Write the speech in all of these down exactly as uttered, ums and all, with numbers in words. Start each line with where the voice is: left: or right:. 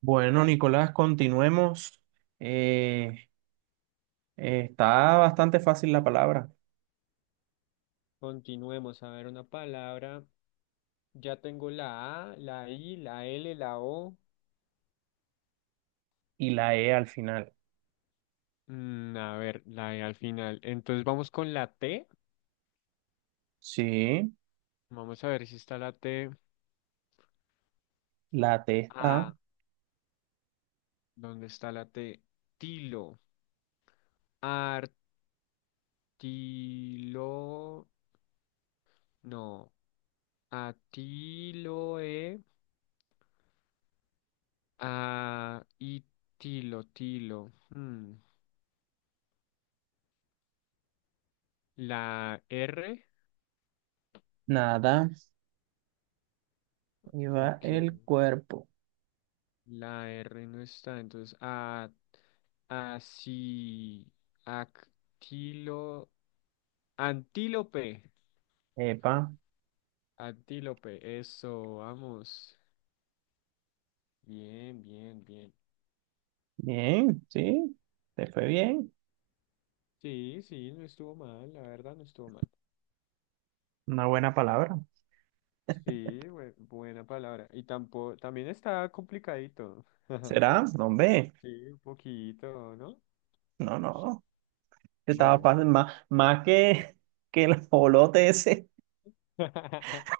right: Bueno, Nicolás, continuemos. Eh, eh, Está bastante fácil la palabra.
left: Continuemos a ver una palabra. Ya tengo la A, la I, la L, la O.
right: Y la E al final.
left: Mm, a ver, la E al final. Entonces vamos con la T.
right: Sí,
left: Vamos a ver si está la T.
right: la T está.
left: Ah, ¿dónde está la T? Tilo. Artilo. No. Atiloe. A y tilo, tilo. Mm, La R.
right: Nada. Y va
left: Ok.
right: el cuerpo.
left: La R no está, entonces a así actilo antílope.
right: Epa.
left: Antílope, eso, vamos. Bien, bien, bien.
right: Bien, sí. Te fue bien.
left: Sí, sí, no estuvo mal, la verdad no estuvo mal.
right: Una buena palabra.
left: Sí, bue- buena palabra. Y tampoco, también está complicadito.
right: ¿Será? No, hombre.
left: Sí, un poquito, ¿no?
right: No, no. Estaba
left: Bueno, está.
right: fácil. Más, más que, que el jolote ese.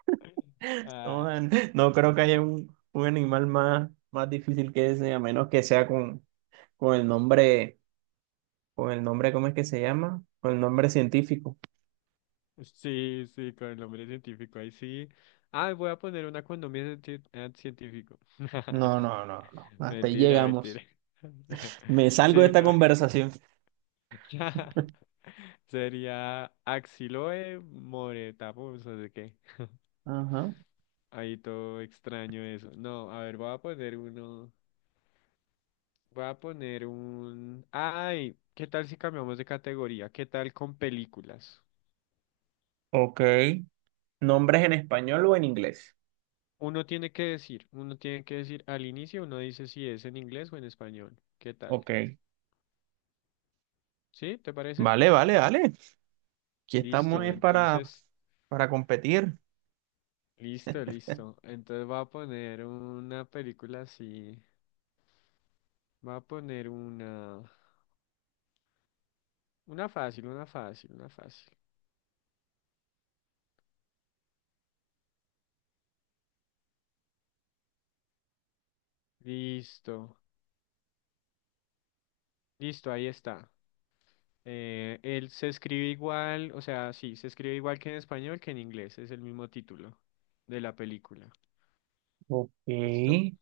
right: No,
left: Ah,
right: man, no creo que haya un, un animal más, más difícil que ese, a menos que sea con, con el nombre, con el nombre, ¿cómo es que se llama? Con el nombre científico.
left: sí, sí, con el nombre científico, ahí sí. Ah, voy a poner una con nombre cienti- eh, científico.
right: No, no, no, no. Hasta ahí
left: Mentira, mentira.
right: llegamos. Me salgo de
left: Sí,
right: esta
left: no.
right: conversación.
left: Sería Axiloe moretapus, o de qué.
right: Ajá.
left: Ahí todo extraño eso. No, a ver, voy a poner uno. Voy a poner un. Ay, ¿qué tal si cambiamos de categoría? ¿Qué tal con películas?
right: Ok. ¿Nombres en español o en inglés?
left: Uno tiene que decir, uno tiene que decir al inicio, uno dice si es en inglés o en español. ¿Qué tal?
right: Ok.
left: ¿Sí? ¿Te parece?
right: Vale, vale, vale. Aquí estamos
left: Listo,
right: es para,
left: entonces,
right: para competir.
left: listo, listo. Entonces va a poner una película así. Va a poner una, una fácil, una fácil, una fácil. Listo, listo, ahí está. Eh, él se escribe igual, o sea, sí, se escribe igual que en español que en inglés, es el mismo título de la película.
right: Ok.
left: ¿Listo?
right: Mm,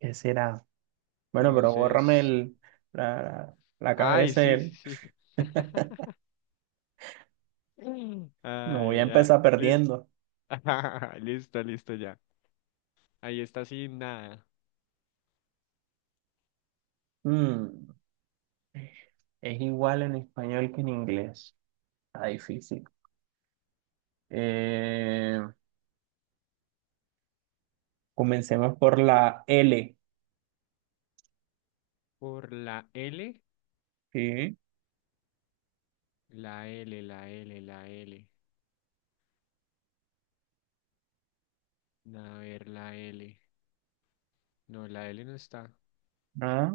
right: ¿Qué será? Bueno, pero bórrame
left: Entonces,
right: el, la, la
left: ay,
right: cabeza,
left: sí, sí,
right: el-
left: sí. Mm.
right: No voy a
left: Ay, ya.
right: empezar
left: Listo.
right: perdiendo.
left: Listo, listo, ya. Ahí está sin nada.
right: Mm, es igual en español que en inglés. Está difícil. Eh, Comencemos por la L.
left: Por la L.
right: Sí.
left: La L, la L, la L. A ver, la L. No, la L no está.
right: Ah,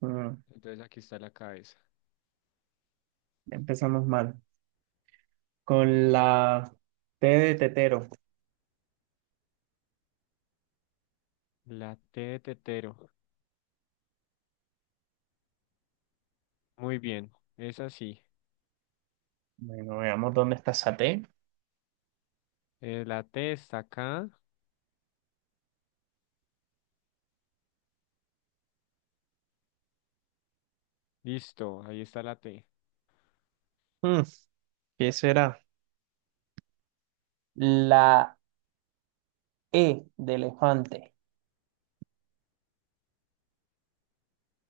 right: mm,
left: Entonces aquí está la cabeza.
right: empezamos mal. Con la T de tetero.
left: La T de tetero. Muy bien. Es así.
right: Bueno, veamos dónde está esa T.
left: Eh, la T está acá. Listo. Ahí está la T.
right: Mm, ¿Qué será? La E de elefante.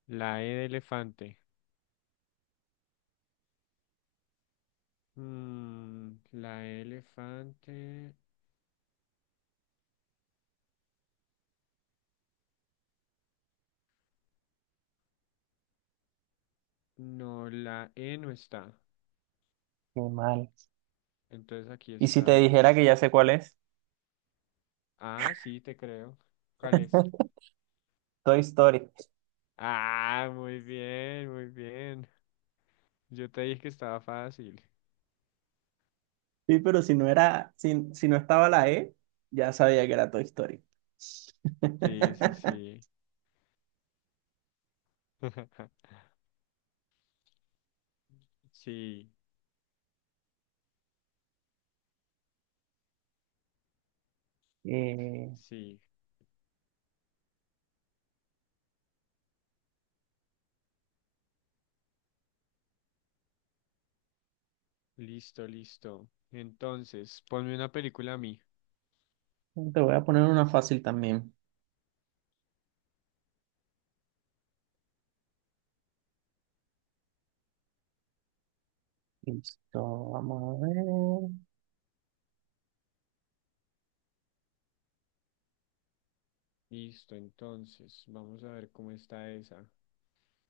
left: La E de elefante. Mm, la E de elefante. No, la E no está.
right: Qué mal.
left: Entonces aquí
right: ¿Y si te
left: está.
right: dijera que ya sé cuál es?
left: Ah, sí, te creo. ¿Cuál es?
right: Toy Story.
left: Ah, muy bien, muy bien. Yo te dije que estaba fácil.
right: Sí, pero si no era, si, si no estaba la E, ya sabía que era Toy Story.
left: Sí, sí, sí. Sí,
right: Eh,
left: sí. Listo, listo. Entonces, ponme una película a mí.
right: Te voy a poner una fácil también. Listo, vamos a ver.
left: Listo, entonces, vamos a ver cómo está esa.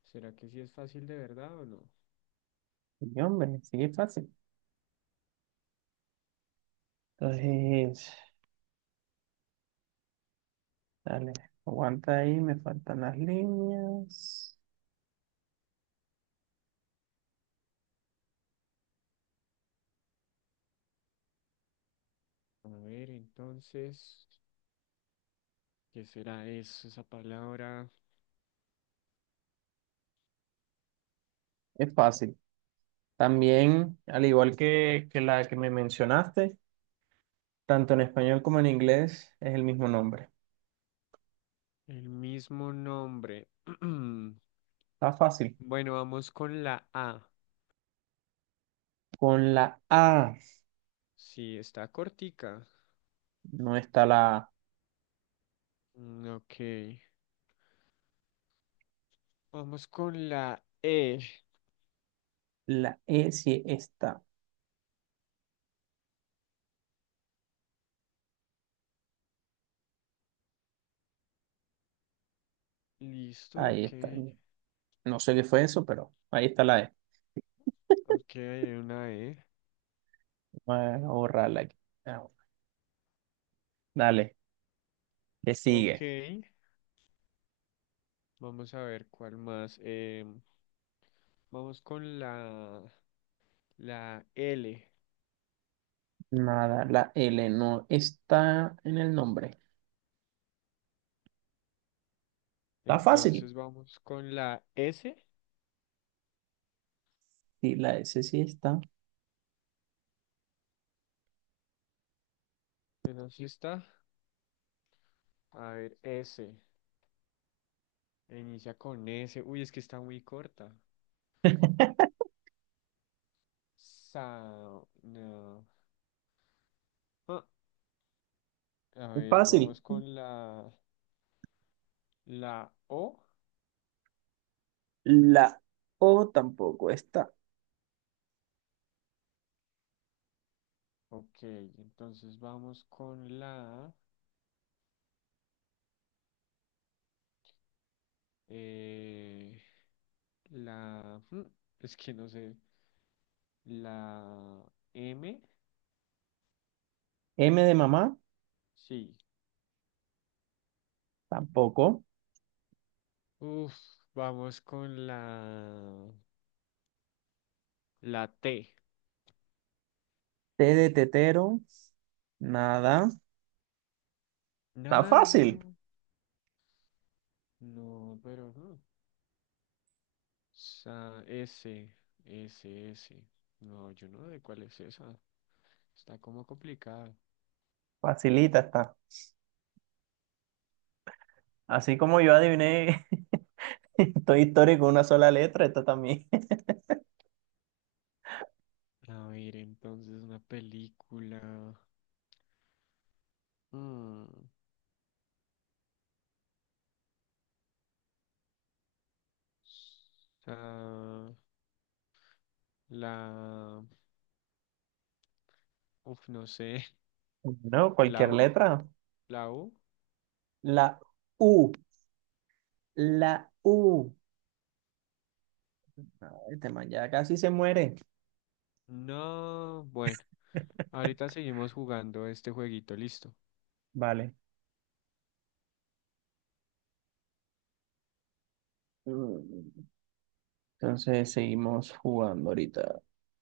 left: ¿Será que sí es fácil de verdad o no?
right: Y hombre, sigue fácil. Entonces, dale, aguanta ahí, me faltan las líneas.
left: A ver, entonces, ¿qué será eso, esa palabra?
right: Es fácil. También, al igual que, que, la que me mencionaste, tanto en español como en inglés es el mismo nombre.
left: El mismo nombre.
right: Está fácil.
left: Bueno, vamos con la A.
right: Con la A
left: Sí, está cortica.
right: no está la A.
left: Mm, ok. Vamos con la E.
right: La E sí está.
left: Listo,
right: Ahí está.
left: ok.
right: No sé qué fue eso, pero ahí está la E.
left: Ok, hay una E.
right: Voy a borrarla aquí. Ah, dale, le
left: Ok.
right: sigue.
left: Vamos a ver cuál más. Em, vamos con la, la L.
right: Nada, la L no está en el nombre. Está fácil.
left: Entonces vamos con la S.
right: Sí, la S sí está.
left: Esa sí está. A ver, S. Inicia con S. Uy, es que está muy corta. Sa- no. Ah, a
right: Es
left: ver,
right: fácil.
left: vamos con la, la O.
right: La O tampoco está.
left: Ok, entonces vamos con la, eh, la, mm, es que no sé, la M,
right: M de mamá,
left: sí.
right: tampoco.
left: Uf, vamos con la, la T.
right: T de tetero, nada. Está
left: Nah,
right: fácil.
left: no, no, pero no. Sa- S, S, S. No, yo no sé cuál es esa. Está como complicada.
right: Facilita está. Así como yo adiviné Toy Story con una sola letra, esta también.
left: A ver, entonces una película. Mm. Sa- la, uf, no sé,
right: No,
left: la
right: cualquier
left: U,
right: letra.
left: la U.
right: La U, la U. Ay, este man ya casi se muere.
left: No, bueno, ahorita seguimos jugando este jueguito, listo.
right: Vale. Mm, Entonces seguimos jugando ahorita.